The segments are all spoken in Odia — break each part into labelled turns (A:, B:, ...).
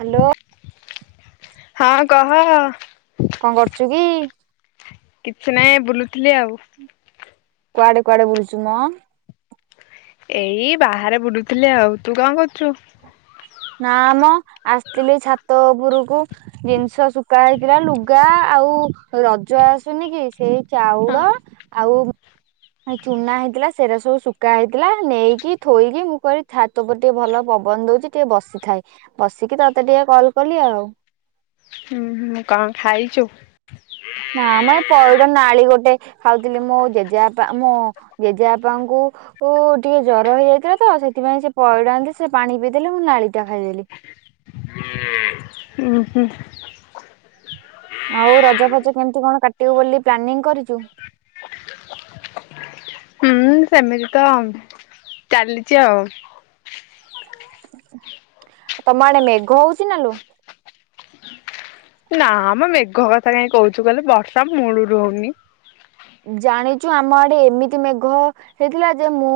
A: ହ୍ୟାଲୋ
B: ହଁ କହ?
A: କଣ କରୁଚୁ କି?
B: କିଛି ନାହିଁ, ବୁଲୁଥିଲି ଆଉ।
A: କୁଆଡେ କୁଆଡେ ବୁଲୁଚୁ ମ?
B: ଏଇ ବାହାରେ ବୁଲୁଥିଲି ଆଉ, ତୁ କଣ କରୁଚୁ?
A: ନା ମ, ଆସିଥିଲି ଛାତ ଉପୁରୁକୁ। ଜିନିଷ ଶୁଖା ହେଇଥିଲା ଲୁଗା, ଆଉ ରଜ ଆସୁନି କି, ସେଇ ଚାଉଳ, ଆଉ ଚୁନା ହେଇଥିଲା, ସେରା ସବୁ ଶୁଖା ହେଇଥିଲା, ନେଇକି ଥୋଇକି, ମୁଁ କହିଲି ଛା ତ, ଉପରେ ଟିକେ ଭଲ ପବନ ଦଉଛି, ଟିକେ ବସିଥାଏ, ବସିକି ତତେ ଟିକେ କଲ କଲି ଆଉ।
B: ହୁଁ ହୁଁ, କଣ ଖାଇଚୁ?
A: ନାଁ ମ, ଏ ପଇଡ ନାଳି ଗୋଟେ ଖାଉଥିଲି, ମୋ ଜେଜେବାପା ମୋ ଜେଜେବାପାଙ୍କୁ ଓ, ଟିକେ ଜର ହେଇଯାଇଥିଲା ତ, ସେଥିପାଇଁ ସେ ପଇଡ ଆଣିଥିଲେ, ସେ ପାଣିକି ପିଇଦେଲେ, ମୁଁ ନାଳି ଟା ଖାଇଦେଲି।
B: ଉଁ ହୁଁ।
A: ଆଉ ରଜ ଫଜ କେମିତି କଣ କାଟିବୁ ବୋଲି ପ୍ଲାନିଂ କରିଚୁ?
B: ହୁଁ ସେମିତି ତ ଆଉ, ଚାଲିଛି ଆଉ।
A: ଆଉ ତମ ଆଡେ ମେଘ ହଉଛି ନା ଲୋ?
B: ନା ମ, ମେଘ କଥା କାଇଁ କହୁଛୁ କହିଲୁ, ବର୍ଷା ମୂଳରୁ ହଉନି।
A: ଜାଣିଚୁ, ଆମ ଆଡେ ଏମିତି ମେଘ ହେଇଥିଲା ଯେ, ମୁଁ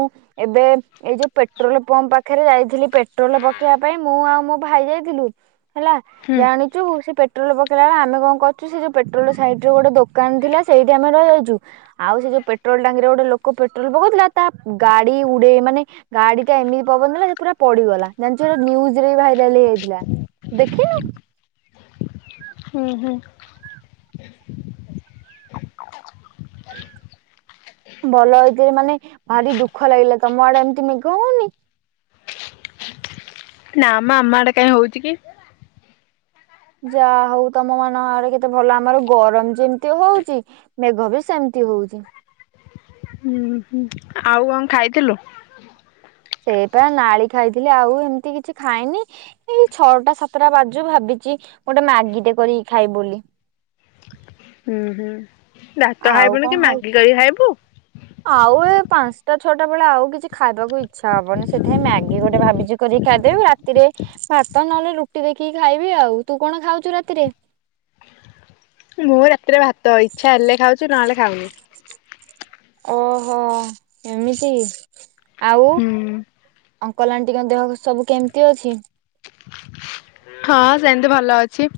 A: ଏବେ, ଏଇ ଯୋଉ ପେଟ୍ରୋଲ ପମ୍ପ ପାଖରେ ଯାଇଥିଲି ପେଟ୍ରୋଲ ପକେଇବା ପାଇଁ, ମୁଁ ଆଉ ମୋ ଭାଇ ଯାଇଥିଲୁ। ହେଲା। ଜାଣିଚୁ, ସେ ପେଟ୍ରୋଲ ପକେଇଲା ବେଳେ ଆମେ କଣ କରୁଛୁ ସେ ଯୋଉ ପେଟ୍ରୋଲ ସାଇଡ ରେ ଗୋଟେ ଦୋକାନ ଥିଲା, ସେଇଠି ଆମେ ରହି ଯାଇଛୁ। ଆଉ ସେ ଯୋଉ ପେଟ୍ରୋଲ ଟାଙ୍କିରେ ଗୋଟେ ଲୋକ ପେଟ୍ରୋଲ ପକଉଥିଲା, ତା ଗାଡି ଉଡେଇ ମାନେ ଗାଡି ଟା, ଏମିତି ପବନଦେଲା ଯେ ପୁରା ପଡିଗଲା, ଜାଣିଛୁ ଏଇଟା ନ୍ୟୁଜ ରେ ଭାଇରାଲ ହେଇଯାଇଥିଲା। ଦେଖିନୁ?
B: ହୁଁ ହୁଁ।
A: ଭଲ ହେଇଛି ମାନେ ଭାରି ଦୁଃଖ ଲାଗିଲା, ତମ ଆଡେ ଏମିତି ମେଘ ହଉନି?
B: ନା ମ, ଆମ ଆଡେ କାଇଁ ହଉଚି କି?
A: ଯାହା ହଉ ତମ ମାନଙ୍କ ଆଡେ କେତେ ଭଲ, ଆମର ଗରମ ଯେମିତି ହଉଚି ମେଘ ବି ସେମିତି ହଉଚି।
B: ହୁଁ ଆଉ କଣ ଖାଇଥିଲୁ?
A: ସେଇପା ନାଳି ଖାଇଥିଲି, ଆଉ ଏମିତି କିଛି ଖାଇନି। ଏଇ ଛଅଟା ସାତଟା ବାଜୁ, ଭାବିଚି ଗୋଟେ ମାଗିଟେ କରିକି ଖାଇବି ବୋଲି।
B: ହୁଁ ହୁଁ, ଭାତ
A: ଆଉ
B: ଖାଇବୁନି
A: କଣ
B: କି,
A: ଖାଇବି
B: ମାଗି କରିକି ଖାଇବୁ?
A: ଆଉ ଏ ପାଞ୍ଚଟା ଛଅଟା ବେଳେ ଆଉ କିଛି ଖାଇବାକୁ ଇଛା ହବନି, ସେଥିପାଇଁ ମ୍ୟାଗି ଗୋଟେ ଭାବିଛି କରି ଖାଇଦେବି, ରାତିରେ ଭାତ ନହେଲେ ରୁଟି ଦେଖିକି ଖାଇବି ଆଉ, ତୁ କଣ ଖାଉଛୁ ରାତିରେ?
B: ମୁଁ ରାତିରେ ଭାତ, ଇଛା ହେଲେ ଖାଉଛି, ନହେଲେ ଖାଉନି।
A: ଓହୋ ଏମିତି, ଆଉ
B: ହୁଁ
A: ଅଙ୍କଲ ଆଣ୍ଟି ଙ୍କ ଦେହ ସବୁ କେମିତି ଅଛି?
B: ହଁ, ସେମିତି ଭଲ ଅଛି।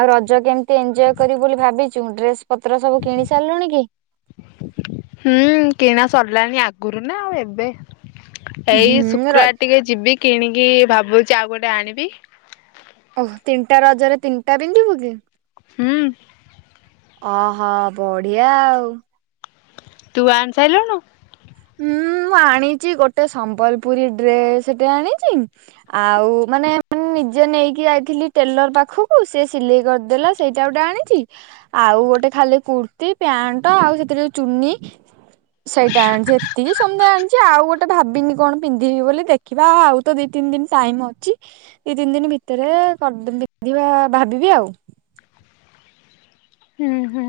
A: ଆଉ ରଜ କେମିତି ଏଞ୍ଜୟ କରିବୁ ବୋଲି ଭାବିଚୁ? ଡ୍ରେସ ପତ୍ର ସବୁ କିଣି ସାରିଲୁଣି କି?
B: ହୁଁ କିଣା ସରିଲାଣି ଆଗରୁ ନା ଏବେ। ଏଇ
A: ହୁଁ ର
B: ଶୁକ୍ରବାରେ ଟିକେ ଯିବି କିଣିକି ଭାବୁଚି ଆଉ ଗୋଟେ ଆଣିବି।
A: ଓ ହୋ। ତିନିଟା ରଜରେ ତିନିଟା ପିନ୍ଧିବୁ କି?
B: ହୁଁ।
A: ଅ ହ। ବଢିଆ ଆଉ।
B: ତୁ ଆଣି ସାଇଲୁଣୁ?
A: ହୁଁ ମୁଁ ଆଣିଚି ଗୋଟେ ସମ୍ବଲପୁରୀ ଡ୍ରେସଟେ ଆଣିଚି। ଆଉ ମାନେ ମୁଁ ନିଜେ ନେଇକି ଯାଇଥିଲି ଟେଲର ପାଖକୁ ସେ ସିଲେଇ କରିଦେଲା। ସେଇଟା ଗୋଟେ ଆଣିଚି। ଆଉ ଗୋଟେ ଖାଲି କୁର୍ତ୍ତି ପ୍ୟାଣ୍ଟ ଆଉ ସେଥିରେ ଚୁନି ସେଇଟା ଆଣିଚି। ଇଏ ସମୁଦାଏ ଆଣିଚି ଆଉ ଗୋଟେ ଭାବିନି କଣ ପିନ୍ଧିବି ବୋଲି, ଦେଖିବା ଆଉ ତ ଦି ତିନି ଦିନ ଟାଇମ୍ ଅଛି। ଦି ତିନି ଦିନ ଭିତରେ କଣ ପିନ୍ଧିବା ଭାବିବି ଆଉ।
B: ହୁଁ ହୁଁ।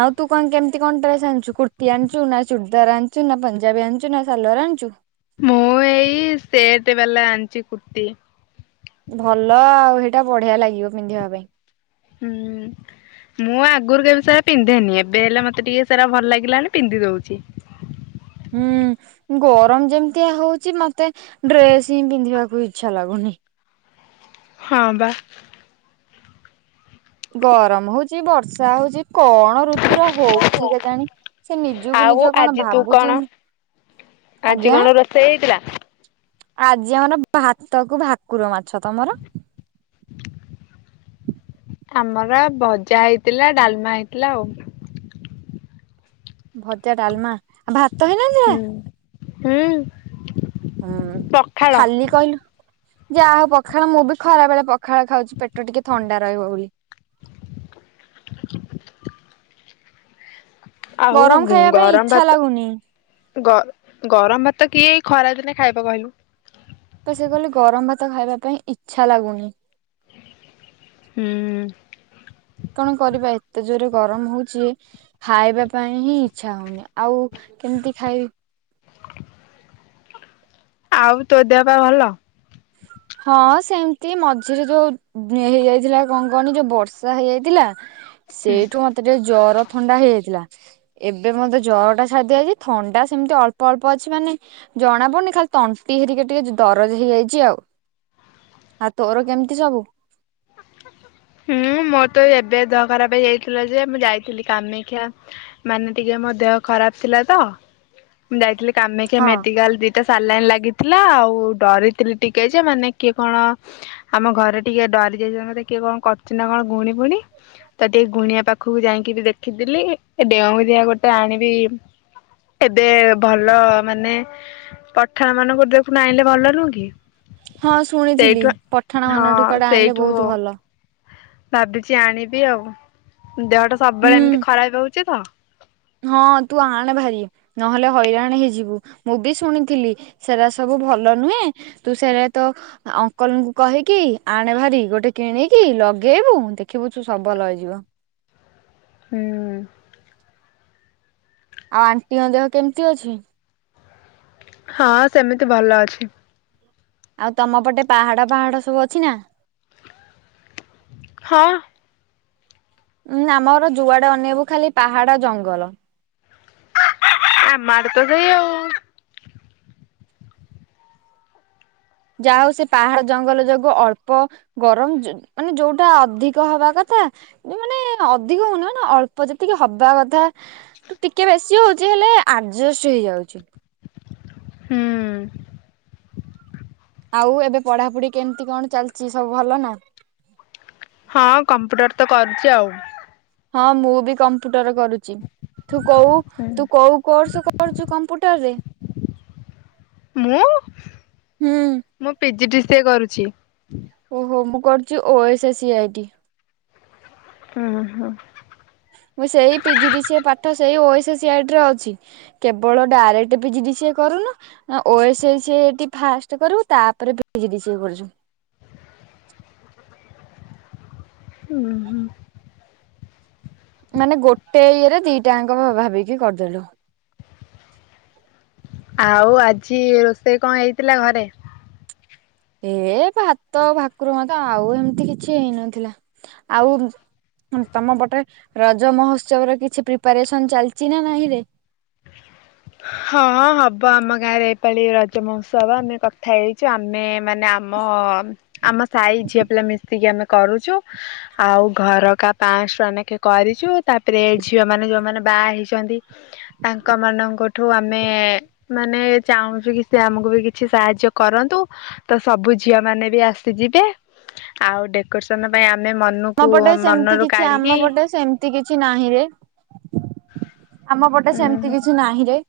A: ଆଉ ତୁ କଣ କେମିତି କଣ ଡ୍ରେସ ଆଣିଚୁ? କୁର୍ତି ଆଣିଚୁ ନା ଚୁରଦାର୍ ଆଣିଚୁ ନା ପଞ୍ଜାବୀ ଆଣିଚୁ ନା ସାଲୱାର୍ ଆଣିଚୁ?
B: ମୁଁ ଏଇ ସେଟ ବାଲା ଆଣିଚି କୁର୍ତ୍ତୀ।
A: ଭଲ ଆଉ ହେଟା ବଢିଆ ଲାଗିବ ପିନ୍ଧିବା ପାଇଁ।
B: ହୁଁ। ମୁଁ ଆଗରୁ କେବେ ସେରା ପିନ୍ଧେନି। ଏବେ ହେଲେ ମତେ ଟିକେ ସେରା ଭଲ ଲାଗିଲାଣି ପିନ୍ଧି ଦଉଚି।
A: ହୁଁ, ଗରମ ଯେମିତିଆ ହଉଚି ମତେ ଡ୍ରେସ ହିଁ ପିନ୍ଧିବାକୁ ଇଚ୍ଛା ଲାଗୁନି।
B: ହଁ ବା।
A: ଗରମ ହଉଚି ବର୍ଷା ହଉଚି କ ହଁ ଋତୁର ହଉଚି କେଜାଣି, ସେ ନିଜକୁ
B: ଆଉ
A: ନିଜ କଣ ଭାବୁଚି
B: ଆଣ୍ଟି କଣ ରୋଷେଇ ହେଇଥିଲା?
A: ଆଜି ଆମର ଭାତ କୁ ଭାକୁର ମାଛ। ତମର?
B: ଆମର ଭଜା ହେଇଥିଲା ଡାଲମା ହେଇଥିଲା ଆଉ।
A: ଭଜା ଡାଲମା ଆଉ ଭାତ ହେଇ
B: ହୁଁ ହୁଁ।
A: ହୁଁ,
B: ପଖାଳ
A: ଖାଲିି କହିଲୁ ଯାହା ହଉ ପଖାଳ ମୁଁ ବି ଖରା ବେଳେ ପଖାଳ ଖାଉଚି ପେଟ ଟିକେ ଥଣ୍ଡା ରହିବ ବୋଲି।
B: [inaudible] ଆଉ
A: ଗରମ ଖାଇବା ପାଇଁ
B: ଗରମ
A: ଇଚ୍ଛା
B: ଭାତ
A: ଲାଗୁନି
B: ଗ ଗରମ ଭାତ କିଏ ଏ ଖରାଦିନେ ଖାଇବ କହିଲୁ।
A: ତ ସେ କହିଲେ ଗରମ ଭାତ ଖାଇବା ପାଇଁ ଇଚ୍ଛା ଲାଗୁନି।
B: ହୁଁ।
A: କଣ କରିବା ଏତେ ଜୋରେ ଗରମ ହଉଚି। ଖାଇବା ପାଇଁ ହିଁ ଇଛା ହଉନି, ଆଉ କେମିତି ଖାଇବି।
B: ଆଉ ତୋ ଦେହ ପା ଭଲ?
A: ହଁ ସେମତି ମଝିରେ ଯୋଉ ହେଇଯାଇଥିଲା କଣ କହନି ଯୋଉ ବର୍ଷା ହେଇଯାଇଥିଲା
B: ହୁଁ।
A: ସେଇଠୁ ମତେ ଟିକେ ଜର ଥଣ୍ଡା ହେଇଯାଇଥିଲା। ଏବେ ମତେ ଜର ଟା ଛାଡିଯାଇଚି। ଥଣ୍ଡା ସେମିତି ଅଳ୍ପ ଅଳ୍ପ ଅଛି ମାନେ ଜଣା ପଡୁନି ଖାଲି ତଣ୍ଟି ହେରିକା ଟିକେ ଦରଜ ହେଇଯାଇଚି ଆଉ। ଆଉ ତୋର କେମତି ସବୁ?
B: ହୁଁ ମୋର ତ ଏବେ ଦେହ ଖରାପ୍ ଯାଇଥିଲା ଯେ ମୁଁ ଯାଇଥିଲି କାମେକ୍ଷା। ମାନେ ଟିକେ ମୋ ଦେହ ଖରାପ ଥିଲା ତ, ମୁଁ ଯାଇଥିଲି କାମାକ୍ଷା
A: ହଁ।
B: ମେଡିକାଲ ଦି ଟା ସାଲାଇନ୍ ଲାଗିଥିଲା ଆଉ ଡରିଥିଲି ଟିକେ ଯେ ମାନେ କିଏ କଣ ଆମ ଘରେ ଟିକେ ଡରି ଯାଇଚନ୍ତି କିଏ କଣ କରିଚି ନା କଣ ଗୁଣି ଫୁଣି। ତ ଟିକେ ଗୁଣିଆ ପାଖକୁ ଯାଇଁକିରି ଦେଖିଥିଲି ଏ ଡେଉଁରିଆ ଗୋଟେ ଆଣିବି ଏବେ ଭଲ ମାନେ ପଠାଣ ମାନଙ୍କ ଦେପୁନା ଆଇଁଲେ ଭଲ ନୁହଁ କି।
A: ହଁ ଶୁଣିଥିଲି
B: ସେଇଠୁ
A: ପଠାଣ
B: ହଁ
A: ମାନଙ୍କଠୁ କୁଆଡେ ଆଣିଲେ ବହୁତ ଭଲ।
B: ଭାବିଚି ଆଣିବି ଆଉ ଦେହଟା
A: ହୁଁ
B: ସବୁବେଳେ ଏମିତି ଖରାପ ହଉଚି ତ।
A: ହଁ ତୁ ଆଣେ ଭାରି ନହେଲେ ହଇରାଣ ହେଇଯିବୁ ମୁଁ ବି ଶୁଣିଥିଲି ସେରା ସବୁ ଭଲ ନୁହେଁ ତୁ ସେରା ତ ଅଙ୍କଲଙ୍କୁ କହିକି ଆଣେ ଭାରି ଗୋଟେ କିଣିକି ଲଗେଇବୁ ଦେଖିବୁ ତୁ ସବ ଭଲ ହେଇଯିବ।
B: ହୁଁ।
A: ଆଉ ଆଣ୍ଟିଙ୍କ ଦେହ କେମିତି ଅଛି?
B: ହଁ ସେମିତି ଭଲ ଅଛି।
A: ଆଉ ତମ ପଟେ ପାହାଡ ପାହାଡ ସବୁ ଅଛି ନା?
B: ହଁ।
A: ଉୁଁ ଆମର ଯୁଆଡେ ଅନେଇବୁ ଖାଲି ପାହାଡ ଜଙ୍ଗଲ।
B: ଆମ ଆଡେ ତ ସେଇ ଆଉ।
A: ଯାହା ହଉ ସେ ପାହାଡ ଜଙ୍ଗଲ ଯୋଗୁ ଅଳ୍ପ ଗରମ ଯ ମାନେ ଯୋଉଟା ଅଧିକ ହବା କଥା ମାନେ ଅଧିକ ହଉନି ମାନେ ଅଳ୍ପ ଯେତିକି ହବା କଥା ଠୁ ଟିକେ ବେଶି ହଉଚି ହେଲେ ଆଡଜଷ୍ଟ୍ ହେଇଯାଉଚି।
B: ହୁଁ।
A: ଆଉ ଏବେ ପଢାପଢି କେମିତି କଣ ଚାଲିଚି ସବୁ ଭଲ ନା?
B: ହଁ କମ୍ପ୍ୟୁଟର୍ ତ କରୁଚି ଆଉ।
A: ହଁ ମୁଁ ବି କମ୍ପ୍ୟୁଟର୍ କରୁଚି। ତୁ କୋଉ ତୁ କୋଉ କୋର୍ସ କରୁଚୁ କମ୍ପ୍ୟୁଟର୍ ରେ?
B: ମୁଁ
A: ହୁଁ
B: ମୁଁ P G D C A କରୁଚି।
A: ଓହୋ ମୁଁ କରୁଚି ଓ ଏସେ ସି ଆଇ ଟି।
B: ଉଁ ହୁଁ।
A: ମୁଁ ସେଇ P G D C A ପାଠ ଓ ଏସେ ସି ଆଇ ଟି ରେ ଅଛି। କେବଳ direct P G D C A କରୁନୁ ଓ ଏସେ ସି ଆଇ ଟି ଫାଷ୍ଟ କରିବୁ ତାପରେ P G D C A କରୁଚୁ।
B: ଉଁ ହୁଁ।
A: ମାନେ ଗୋଟେ ଇଏରେ ଦିଟାଙ୍କ ଭାବିକି କରିଦେଲୁ।
B: ଆଉ ଆଜି ରୋଷେଇ କଣ ହେଇଥିଲା ଘରେ?
A: ଏ ଭାତ ଭାକୁର ମାଛ ଆଉ ଏମିତି କିଛି ହେଇନଥିଲା। ଆଉ ହୁଁ ତମ ପଟରେ ରଜ ମହୋତ୍ସବ ର କିଛି ପ୍ରିପାରେସନ୍ ଚାଲିଚି ନା ନାହିଁରେ?
B: ହଁ ହବ ଆମ ଗାଁରେ ଏଇପାଳି ରଜ ମହୋତ୍ସବ ଆମେ କ। କଥା ହେଇଚୁ ଆମେ ମାନେ ଆମ ଆମ ସାହି ଝିଅ ପିଲା ମିଶିକି ଆମେ କରୁଚୁ। ଆଉ ଘରକା ପାଁଶ ଟଙ୍କା ନେଖେଁ କରିଚୁ। ତାପରେ ଝିଅ ମାନେ ଯୋଉମାନେ ବାହା ହେଇଚନ୍ତି ତାଙ୍କ ମାନଙ୍କଠୁ ଆମେ ମାନେ। ଚାହୁଁଚୁ କି ସେ ଆମକୁ ବି କିଛି ସାହାଯ୍ୟ କରନ୍ତୁ। ତ ସବୁ ଝିଅ ମାନେ ବି ଆସିଯିବେ ଆଉ ଡେକରସନ୍ ପାଇଁ ଆମେ ମନକୁ ମନରୁ କାଢ଼ିକି
A: ମିତି କିଛି ନାହିଁ ରେ ଆମ ପଟେ ସେମିତି କିଛି ନାହିଁ ରେ।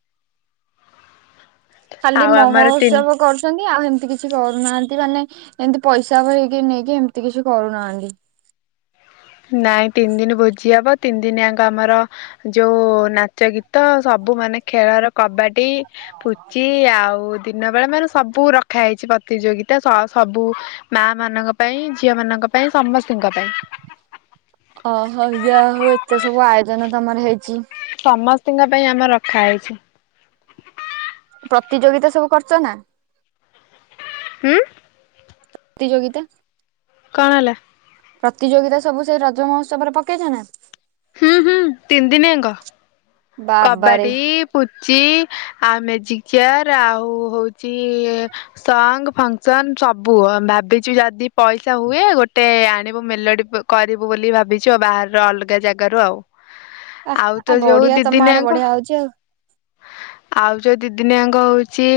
A: ଖାଲି
B: ଆଉ ଆମର ତିନି
A: ମହୋଉତ୍ସବ କରୁ ଛନ୍ତି ଆଉ ହେମିତି କିଛି କରୁନାହାନ୍ତି ମାନେ ଏମିତି ପଇସାକୁ ହେଇକି ନେଇକି ଏମିତି କିଛି କରୁନାହାନ୍ତି।
B: ନାଇଁ ତିନି ଦିନ ଭୋଜି ହବ ତିନି ଦିନ ଆଙ୍କ ଆମର ଯୋଉ ନା ନାଚ ଗୀତ ସବୁ ମାନେ ଖେଳର କବାଡ଼ି, ପୁଚି ଆଉ ଦିନ ବେଳେ ମାନେ ସବୁ ରଖା ହେଇଛି ପ୍ରତିଯୋଗିତା ସ ସବୁ। ମାଆ ମାନଙ୍କ ପାଇଁ ଝିଅ ମାନଙ୍କ ପାଇଁ ସମସ୍ତୀଙ୍କ ପାଇଁ।
A: ଓହୋ ଯାହା ହୋଉ ଏତେ ସବୁ ଆୟୋଜନ ତମର ହେଇଛି।
B: ସମସ୍ତିଙ୍କ ପାଇଁ ଆମର ରଖାହେଇଛି।
A: ପ୍ରତିଯୋଗିତା ସବୁ କରୁଛ ନା?
B: ହୁଁ।
A: ପ୍ରତିଯୋଗିତା।
B: କଣ ହେଲା?
A: ପ୍ରତିଯୋଗିତା ସବୁ ସେଇ ରଜ ମହୋତ୍ସବରେ ପକେଇଛ ନା?
B: ହୁଁ ହୁଁ ତିନି ଦିନି ଆଙ୍କ।
A: ବାବାରେ
B: କବାଡି, ପୁଚି ଆଉ ମେଜିକ୍ ଚେୟାର ଆଉ ହଉଛି ସଙ୍ଗ୍ ଫଙ୍ଗସନ ସବୁ ଭାବିଛୁ ଯଦି ପଇସା ହୁଏ ଗୋଟେ ଆଣିବୁ ମେଲୋଡି ପୋ କରିବୁ ବୋଲି ଭାବିଛୁ ବାହାରର ଅଲଗା ଜାଗାରୁ ଆଉ।
A: ଆ
B: ଆଉ ତ
A: ଆ
B: ଯୋଉ
A: ବଢିଆ
B: ଦି
A: ତମ ଆଡେ
B: ଦିନିଆଙ୍କ
A: ବଢିଆ ହଉଚି ଆଉ।
B: ଆଉ ଯୋଉ ଦି ଦିନିଆଙ୍କ ହଉଛି।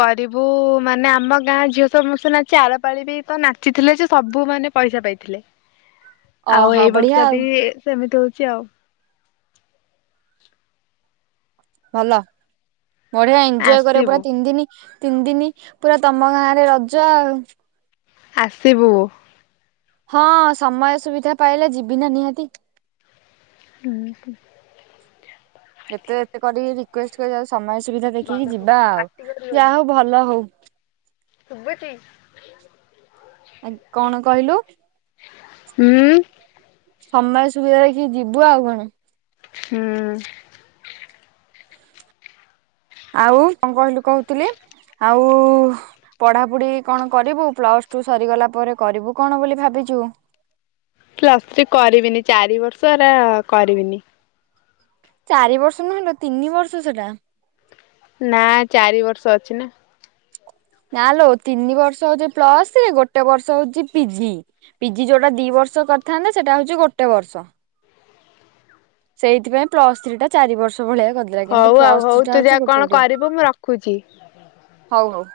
B: କରିବୁ ମାନେ ଆମ ଗାଁ ଝିଅ ସମସ୍ତେ ନାଚି ଆରପାଳି ବି ତ ନାଚିଥିଲେ ଯେ ସବୁ ମାନେ ପଇସା ପାଇଥିଲେ।
A: [inaudible]
B: ଆଉ ଏଇ
A: ବଢିଆ
B: ବର୍ଷ
A: ଆଉ
B: ବି ସେମିତି ହଉଛି ଆଉ।
A: ଭଲ ବଢିଆ ଏଞ୍ଜୟ୍ କରିବ
B: ଆସିବୁ
A: ପୁରା ତିନି ଦିନ। ତିନି ଦିନି ପୁରା ତମ ଗାଁ ରେ ରଜ ଆଉ।
B: ଆସିବୁ।
A: ହଁ ସମୟ ସୁବିଧା ପାଇଲେ ଯିବି ନା ନିହାତି।
B: [unintelligible]
A: ଏତେ ଏତେ କରିକି ରିକ୍ୟୁଏସ୍ଟ କରିକି ସମୟ ସୁବିଧା ଦେଖିକି ଯିବା ଆଉ ଯାହା ହଉ ଭଲ ହଉ।
B: ଶୁଭୁଚି?
A: ଆ କଣ କହିଲୁ?
B: ହୁଁ।
A: ସମୟ ସୁବିଧା ଦେଖିକି ଯିବୁ ଆଉ କଣ।
B: ହୁଁ।
A: ଆଉ କଣ କହିଲୁ କହୁଥିଲି ଆଉ ପଢାପଢି କଣ କରିବୁ ପ୍ଲସ ଟୁ ସରିଗଲା ପରେ କରିବୁ କଣ ବୋଲି ଭାବିଛୁ?
B: ପ୍ଲସଥ୍ରୀ କରିବିନି ଚାରି ବର୍ଷ ହେରା କରିବିନି।
A: ଚାରି ବର୍ଷ ନୁହେଁ ଲୋ ତିନି ବର୍ଷ ସେଟା।
B: ନା ଚାରି ବର୍ଷ ଅଛି ନା।
A: ନା ଲୋ ତିନି ବର୍ଷ ହଉଛି ପ୍ଲସଥ୍ରୀ ଗୋଟେ ବର୍ଷ ହଉଛି ପିଜି। ପିଜି ଯୋଉଁଟା ଦୁଇ ବର୍ଷ କରିଥାନ୍ତ ସେଇଟା ହେଉଛି ଗୋଟେ ବର୍ଷ। ସେଇଥି ପାଇଁ ପ୍ଲସ ଥ୍ରୀ ଟା ଚାରି ବର୍ଷ ଭଳିଆ କର
B: ହଉ ଆଉ ହଉ ତୁ ଯା କଣ କରିବୁ ମୁଁ ରଖୁଛି।
A: ହଉ ହଉ।